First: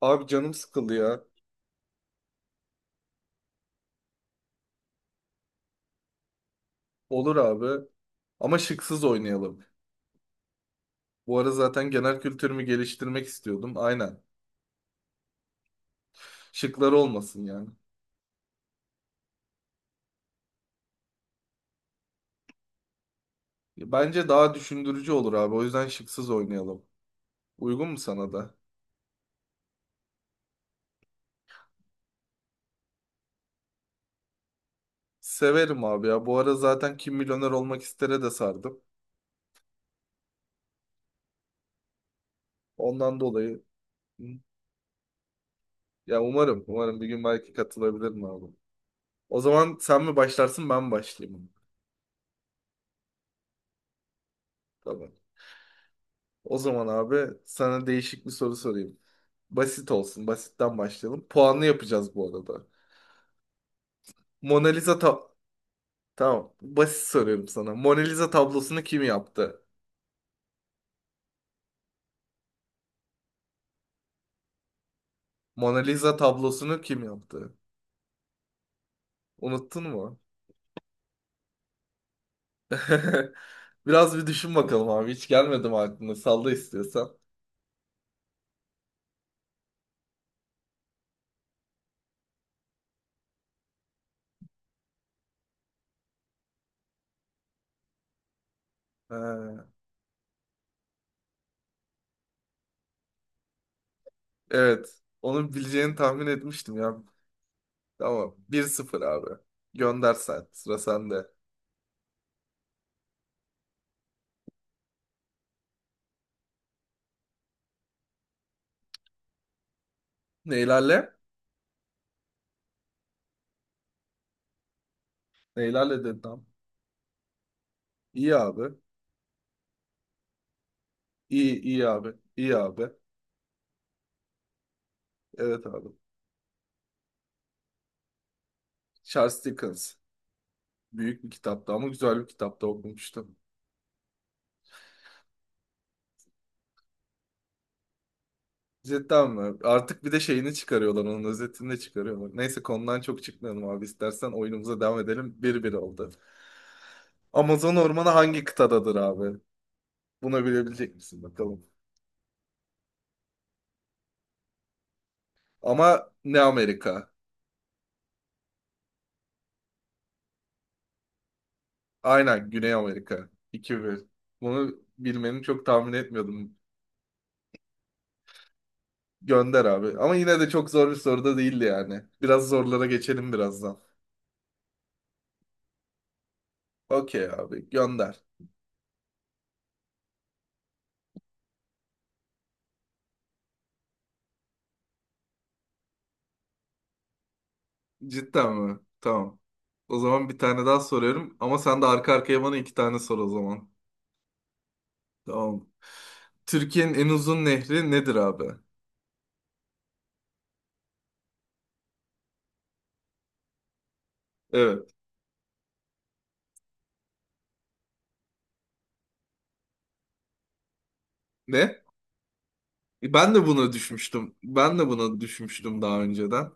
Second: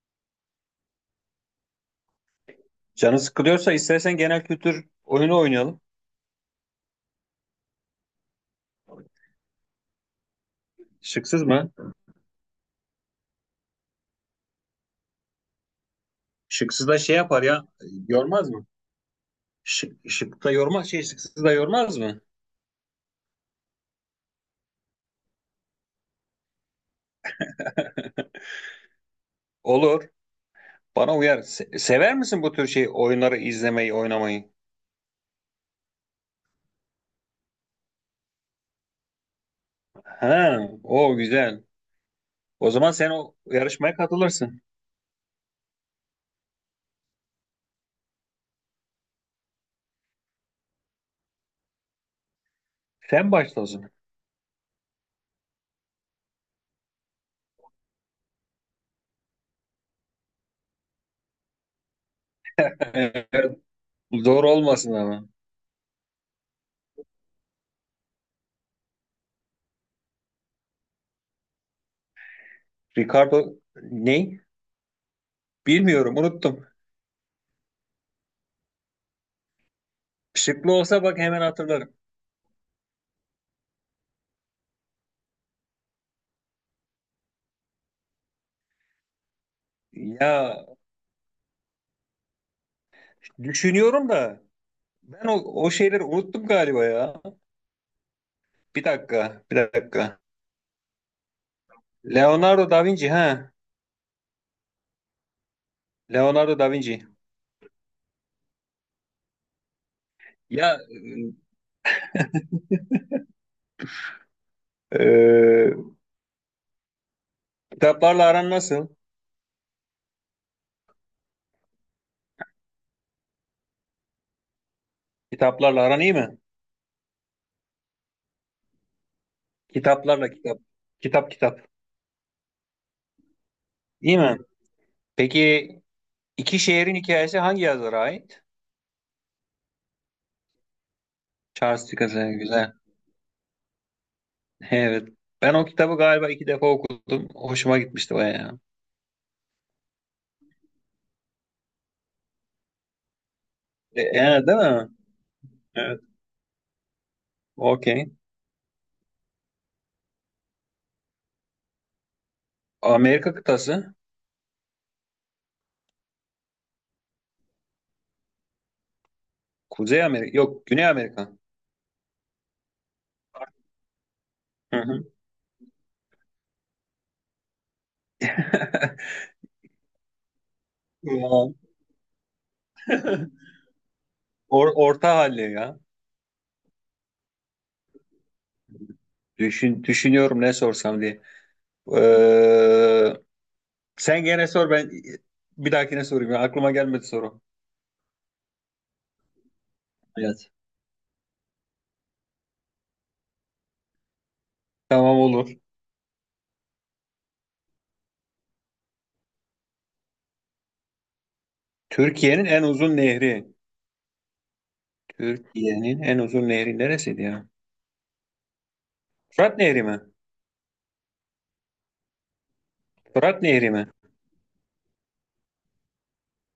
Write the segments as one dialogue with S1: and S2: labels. S1: Abi canım sıkıldı ya.
S2: Canı sıkılıyorsa istersen genel kültür oyunu oynayalım.
S1: Olur abi. Ama şıksız oynayalım. Bu
S2: Şıksız
S1: ara
S2: mı?
S1: zaten genel kültürümü geliştirmek istiyordum. Aynen.
S2: Şıksız
S1: Şıklar
S2: da şey yapar
S1: olmasın yani.
S2: ya. Yormaz mı? Şık, şık da yormaz şey şıksız da yormaz mı?
S1: Bence daha düşündürücü olur abi. O yüzden şıksız oynayalım. Uygun mu sana da?
S2: Olur. Bana uyar. Sever misin bu tür şey oyunları izlemeyi, oynamayı?
S1: Severim abi ya. Bu ara zaten Kim Milyoner Olmak İster'e de sardım.
S2: Ha, o güzel. O zaman sen
S1: Ondan
S2: o
S1: dolayı
S2: yarışmaya
S1: hı,
S2: katılırsın.
S1: ya umarım, bir gün belki katılabilirim abi. O zaman sen mi başlarsın, ben mi başlayayım?
S2: Sen başla o zaman.
S1: Tamam. O zaman abi sana değişik bir soru sorayım. Basit olsun. Basitten başlayalım. Puanlı yapacağız bu arada.
S2: Eğer Zor
S1: Mona
S2: olmasın
S1: Lisa ta
S2: ama.
S1: Tamam. Basit soruyorum sana. Mona Lisa tablosunu kim yaptı?
S2: Ricardo ne?
S1: Mona Lisa
S2: Bilmiyorum, unuttum.
S1: tablosunu kim yaptı? Unuttun mu?
S2: Şıklı olsa bak hemen hatırlarım.
S1: Biraz bir düşün bakalım abi. Hiç gelmedim aklına. Salla istiyorsan.
S2: Ya Düşünüyorum da Ben o, o şeyleri unuttum galiba ya. Bir dakika, bir
S1: Ee,
S2: dakika. Leonardo da Vinci ha.
S1: evet. Onu bileceğini tahmin
S2: Leonardo da
S1: etmiştim ya.
S2: Vinci.
S1: Tamam, bir sıfır abi. Gönder sen. Sıra
S2: Ya
S1: sende.
S2: e, e, kitaplarla aran nasıl?
S1: Neylerle?
S2: Kitaplarla aran
S1: Neylerle
S2: iyi mi?
S1: dedim. İyi abi.
S2: Kitaplarla kitap. Kitap
S1: İyi
S2: kitap.
S1: iyi abi. İyi abi.
S2: İyi mi?
S1: Evet
S2: Peki,
S1: abi.
S2: iki şehrin hikayesi hangi yazara ait?
S1: Charles Dickens. Büyük bir kitaptı
S2: Charles
S1: ama güzel bir
S2: Dickens'e
S1: kitapta
S2: güzel.
S1: okumuştum.
S2: Evet. Ben o kitabı galiba iki defa okudum. Hoşuma gitmişti bayağı.
S1: Cidden mi? Artık bir de şeyini çıkarıyorlar, onun özetini de çıkarıyorlar. Neyse konudan çok çıkmayalım abi. İstersen
S2: Değil
S1: oyunumuza
S2: mi?
S1: devam edelim. Bir bir
S2: Evet.
S1: oldu. Amazon
S2: Okey.
S1: ormanı hangi kıtadadır abi? Bunu bilebilecek misin bakalım.
S2: Amerika kıtası.
S1: Ama ne Amerika?
S2: Kuzey Amerika. Yok, Güney Amerika.
S1: Aynen Güney Amerika. 2 bir. Bunu
S2: Hı hı.
S1: bilmeni çok tahmin etmiyordum. Gönder abi. Ama yine de çok zor bir soru da
S2: Ya.
S1: değildi yani. Biraz zorlara geçelim birazdan.
S2: Orta halli ya.
S1: Okey abi gönder.
S2: Düşünüyorum ne sorsam diye. Ee, Sen gene sor, ben bir dahakine sorayım ya. Aklıma gelmedi soru.
S1: Cidden mi? Tamam. O zaman bir
S2: Evet.
S1: tane daha soruyorum ama sen de arka arkaya bana iki tane sor o zaman.
S2: Tamam, olur.
S1: Tamam. Türkiye'nin en uzun nehri nedir abi?
S2: Türkiye'nin en uzun nehri.
S1: Evet.
S2: Türkiye'nin en uzun nehri neresiydi ya? Fırat Nehri mi?
S1: Ne? Ben
S2: Fırat
S1: de
S2: Nehri
S1: buna
S2: mi?
S1: düşmüştüm. Daha önceden.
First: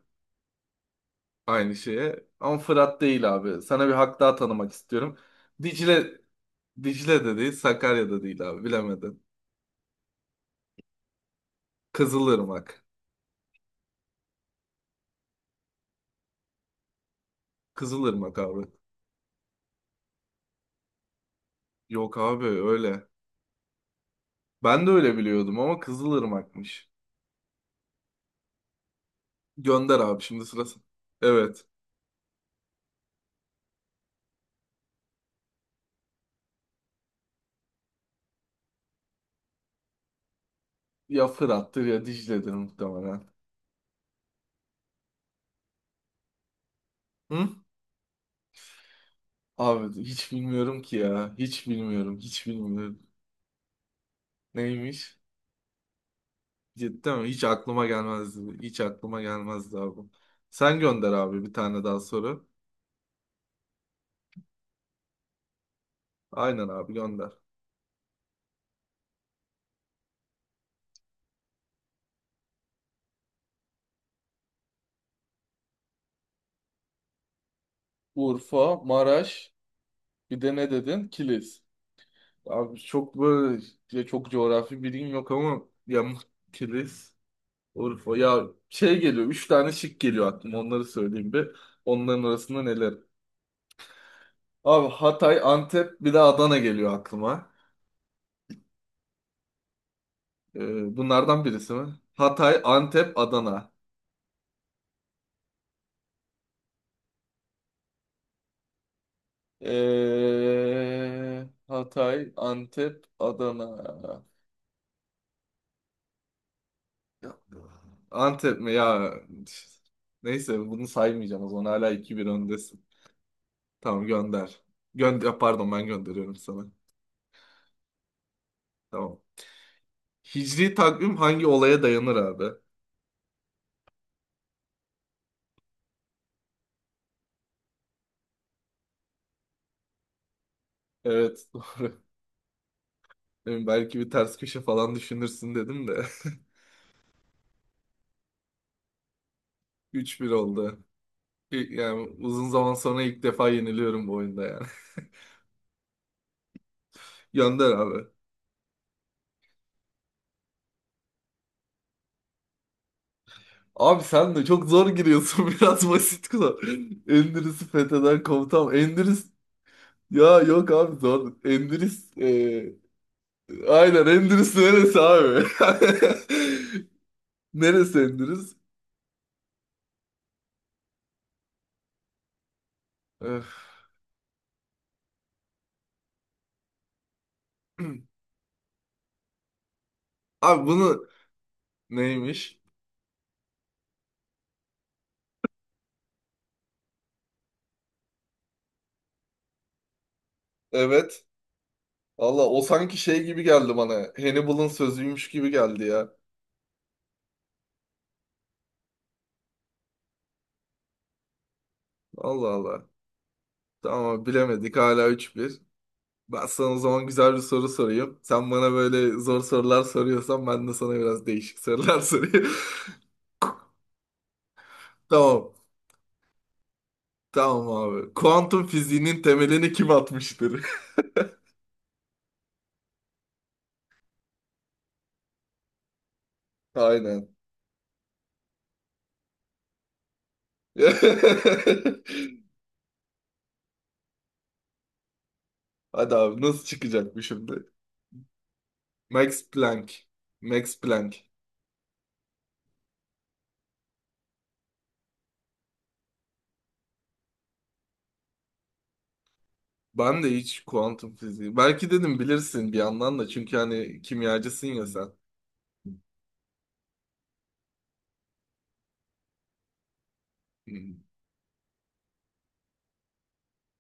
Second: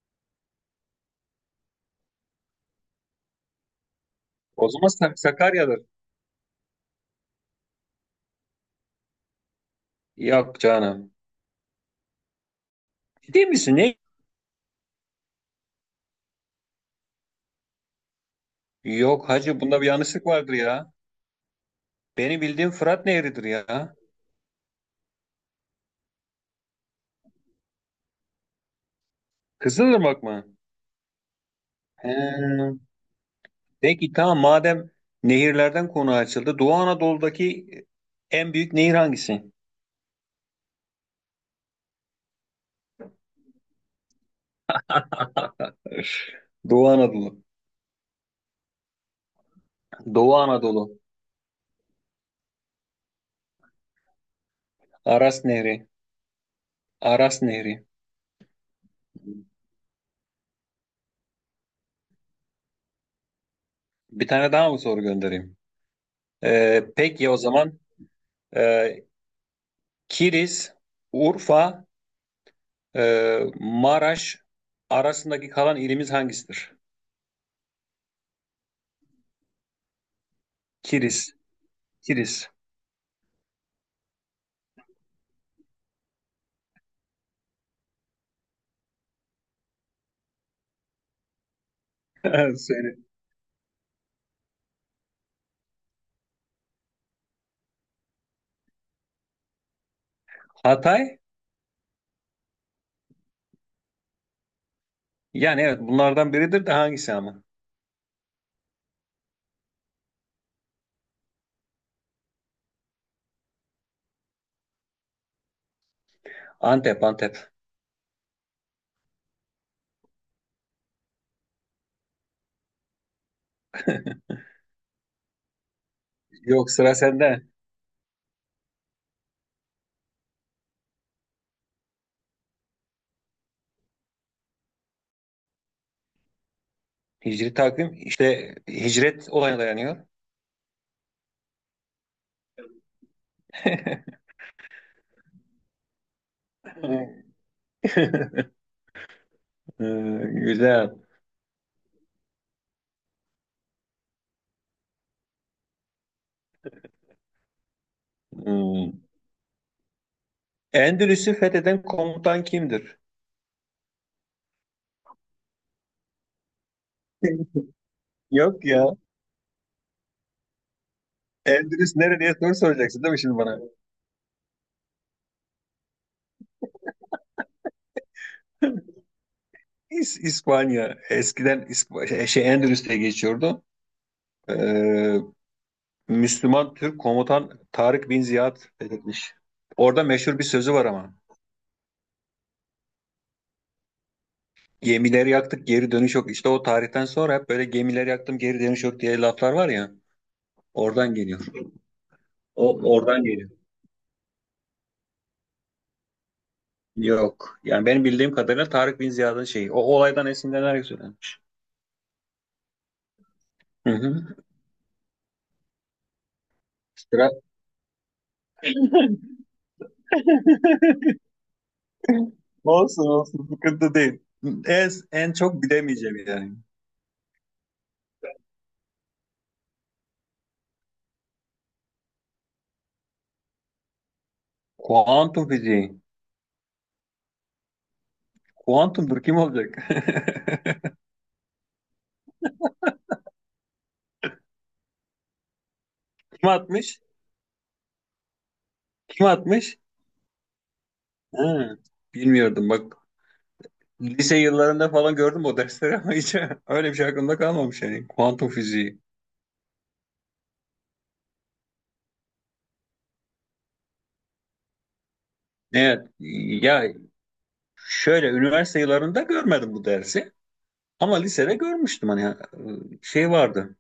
S1: Aynı şeye. Ama Fırat değil abi. Sana bir hak daha
S2: O
S1: tanımak
S2: zaman
S1: istiyorum.
S2: Sakarya'dır.
S1: Dicle, Dicle de değil, Sakarya da değil abi. Bilemedim.
S2: Yok canım.
S1: Kızılırmak.
S2: Ciddi misin? Ne?
S1: Kızılırmak abi.
S2: Yok hacı, bunda bir yanlışlık vardır ya.
S1: Yok
S2: Benim
S1: abi
S2: bildiğim Fırat
S1: öyle.
S2: Nehri'dir ya.
S1: Ben de öyle biliyordum ama Kızılırmak'mış. Gönder abi
S2: Kızılırmak
S1: şimdi
S2: mı?
S1: sırası. Evet.
S2: He. Peki tamam, madem nehirlerden konu açıldı, Doğu Anadolu'daki en büyük nehir hangisi?
S1: Ya Fırat'tır ya Dicle'dir muhtemelen.
S2: Öf, Doğu Anadolu.
S1: Hı? Abi hiç
S2: Doğu
S1: bilmiyorum ki
S2: Anadolu.
S1: ya. Hiç bilmiyorum. Hiç bilmiyorum. Neymiş?
S2: Aras Nehri.
S1: Cidden mi?
S2: Aras
S1: Hiç
S2: Nehri.
S1: aklıma gelmezdi. Hiç aklıma gelmezdi abi. Sen gönder abi bir tane daha soru.
S2: Bir tane daha mı soru göndereyim?
S1: Aynen abi
S2: Peki
S1: gönder.
S2: o zaman, e, Kilis, Urfa, Maraş arasındaki kalan ilimiz hangisidir?
S1: Urfa, Maraş, bir de ne dedin?
S2: Kilis.
S1: Kilis.
S2: Kilis.
S1: Abi çok böyle, ya çok coğrafi bilgim yok ama Kilis. Urfa ya şey geliyor. Üç tane şık geliyor aklıma. Onları söyleyeyim bir. Onların arasında neler?
S2: Söyle.
S1: Abi Hatay, Antep bir de Adana geliyor aklıma.
S2: Hatay?
S1: Bunlardan birisi mi? Hatay, Antep, Adana.
S2: Yani evet, bunlardan biridir de hangisi ama?
S1: Hatay, Antep, Adana.
S2: Antep.
S1: Ya- Antep mi ya? Neyse bunu saymayacağım o zaman. Hala iki bir öndesin. Tamam gönder. Gönder, pardon ben gönderiyorum sana.
S2: Yok, sıra sende.
S1: Tamam. Hicri takvim hangi olaya dayanır abi?
S2: Hicri takvim işte hicret olayına dayanıyor.
S1: Evet, doğru. Yani belki bir ters köşe falan düşünürsün dedim de. Üç bir oldu.
S2: Güzel.
S1: Yani uzun zaman sonra ilk defa yeniliyorum bu oyunda yani. Gönder abi.
S2: Hmm. Endülüs'ü fetheden komutan kimdir?
S1: Abi sen de çok zor giriyorsun, biraz basit kula. Endülüs'ü fetheden
S2: Yok
S1: komutan.
S2: ya.
S1: Ya yok abi zor.
S2: Endülüs nerede diye soru soracaksın değil mi şimdi bana?
S1: Aynen, Endülüs neresi abi? Neresi Endülüs?
S2: İspanya. Eskiden şey, şey, Endülüs diye geçiyordu.
S1: Öf.
S2: Ee, Müslüman Türk komutan Tarık bin Ziyad fethetmiş. Orada meşhur bir
S1: Abi
S2: sözü var
S1: bunu,
S2: ama.
S1: neymiş?
S2: Gemileri yaktık, geri dönüş yok. İşte o tarihten sonra hep böyle gemileri yaktım geri dönüş yok diye laflar var ya. Oradan
S1: Evet.
S2: geliyor.
S1: Allah, o
S2: O
S1: sanki şey
S2: oradan
S1: gibi
S2: geliyor.
S1: geldi bana. Hannibal'ın sözüymüş gibi geldi ya.
S2: Yok. Yani benim bildiğim kadarıyla Tarık Bin Ziyad'ın şeyi. O olaydan esinlenerek söylenmiş.
S1: Allah Allah.
S2: Hı
S1: Tamam
S2: hı.
S1: bilemedik, hala 3-1. Ben sana o zaman
S2: Sıra-
S1: güzel bir soru sorayım. Sen bana böyle zor sorular soruyorsan ben de sana biraz değişik sorular sorayım.
S2: Olsun olsun, sıkıntı değil. En
S1: Tamam.
S2: çok bilemeyeceğim yani.
S1: Tamam abi. Kuantum fiziğinin temelini kim atmıştır?
S2: Kuantum fiziği.
S1: Aynen.
S2: Kuantumdur, kim olacak?
S1: Hadi abi
S2: Kim
S1: nasıl
S2: atmış?
S1: çıkacak bu şimdi?
S2: Kim
S1: Max
S2: atmış?
S1: Planck. Max Planck.
S2: Ha, bilmiyordum bak. Lise yıllarında falan gördüm o dersleri ama hiç öyle bir şey aklımda kalmamış yani. Kuantum fiziği.
S1: Ben de hiç kuantum fiziği. Belki dedim bilirsin bir yandan da çünkü hani kimyacısın ya sen.
S2: Evet ya, şöyle üniversite yıllarında görmedim bu dersi.
S1: Hmm.
S2: Ama lisede görmüştüm hani şey vardı.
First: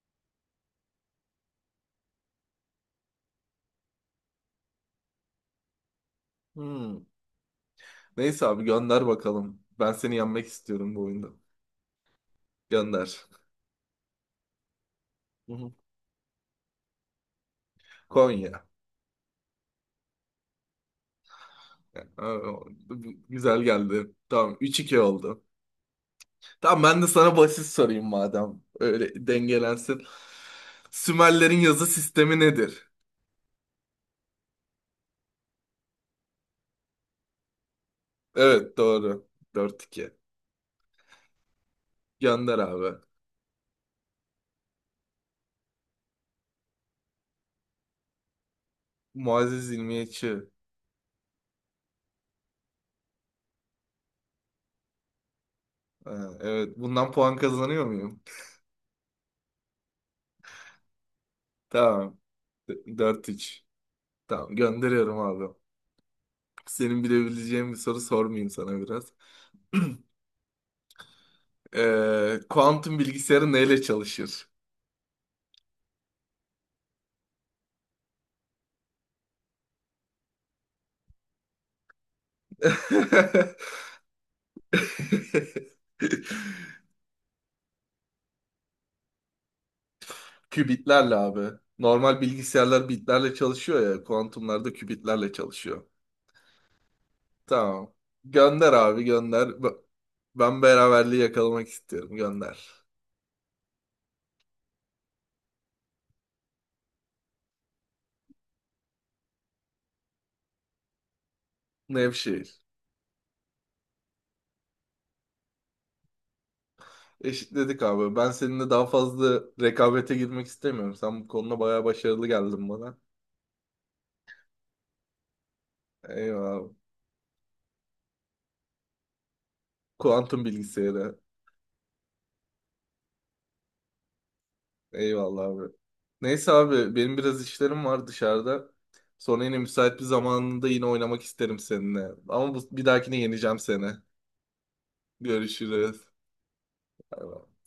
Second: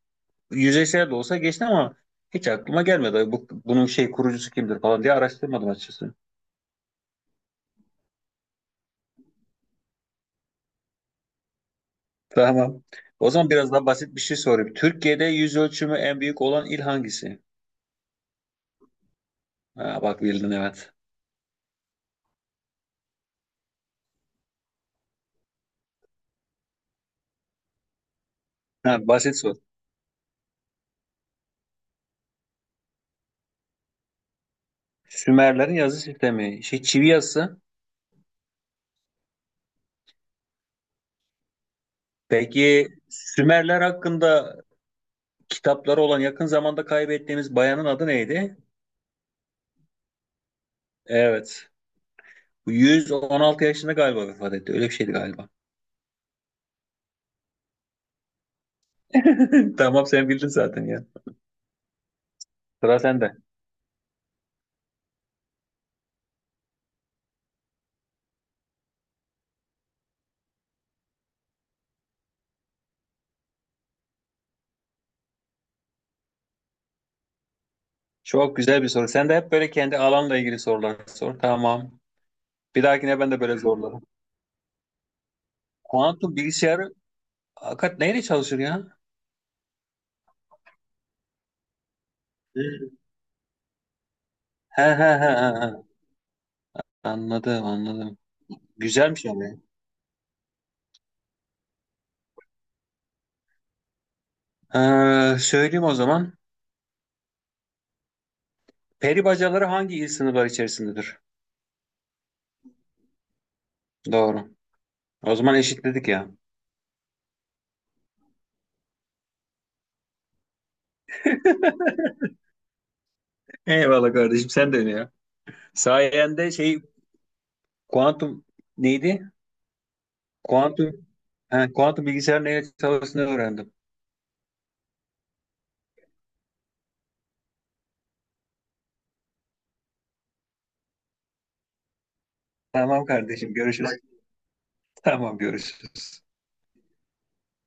S2: Yüzeysel de olsa geçti ama hiç aklıma gelmedi. Ay bu, bunun şey kurucusu kimdir falan diye araştırmadım açıkçası.
S1: Hmm. Neyse abi gönder bakalım. Ben seni yenmek istiyorum bu oyunda.
S2: Tamam.
S1: Gönder.
S2: O zaman biraz daha basit bir şey sorayım. Türkiye'de
S1: Hı
S2: yüz
S1: hı.
S2: ölçümü en büyük olan il hangisi?
S1: Konya.
S2: Ha, bak bildin, evet.
S1: Aa, güzel geldi. Tamam, üç iki oldu. Tamam ben de sana basit sorayım madem.
S2: Ha,
S1: Öyle
S2: basit soru.
S1: dengelensin. Sümerlerin yazı sistemi nedir?
S2: Sümerlerin yazı sistemi, şey, çivi yazısı.
S1: Evet doğru. Dört iki. Gönder
S2: Peki
S1: abi.
S2: Sümerler hakkında kitapları olan yakın zamanda kaybettiğimiz bayanın adı neydi?
S1: Muazzez İlmiyeçi.
S2: Evet. 116 yaşında galiba vefat etti. Öyle bir şeydi galiba.
S1: Ha, evet bundan puan kazanıyor muyum?
S2: Tamam, sen bildin zaten ya.
S1: Tamam.
S2: Sıra
S1: Dört
S2: sende.
S1: 3. Tamam gönderiyorum abi. Senin bilebileceğin bir soru sormayayım sana biraz. Kuantum bilgisayarı neyle çalışır?
S2: Çok güzel bir soru. Sen de hep böyle kendi alanla ilgili sorular sor. Tamam. Bir dahakine ben de böyle zorlarım. Kuantum bilgisayarı hakikat neyle çalışır ya?
S1: Kübitlerle abi. Normal bilgisayarlar
S2: Hı.
S1: bitlerle çalışıyor ya. Kuantumlarda
S2: He he he
S1: kübitlerle
S2: he.
S1: çalışıyor.
S2: He. Anladım
S1: Tamam.
S2: anladım.
S1: Gönder abi
S2: Güzelmiş yani.
S1: gönder. Ben beraberliği yakalamak istiyorum. Gönder.
S2: Söyleyeyim o zaman. Peri bacaları hangi il sınırları içerisindedir?
S1: Nevşehir.
S2: Doğru. O zaman eşitledik ya.
S1: Eşitledik abi. Ben seninle daha fazla rekabete girmek istemiyorum. Sen bu konuda bayağı başarılı geldin bana.
S2: Eyvallah kardeşim, sen de öyle ya. Sayende
S1: Eyvallah abi.
S2: şey, kuantum neydi?
S1: Kuantum
S2: Kuantum
S1: bilgisayarı.
S2: he, kuantum bilgisayar neyle çalıştığını öğrendim.
S1: Eyvallah abi. Neyse abi benim biraz işlerim var dışarıda. Sonra yine müsait bir zamanında yine oynamak isterim seninle. Ama bu, bir
S2: Tamam
S1: dahakine
S2: kardeşim,
S1: yeneceğim seni.
S2: görüşürüz. Tamam
S1: Görüşürüz.
S2: görüşürüz.
S1: Bay bay.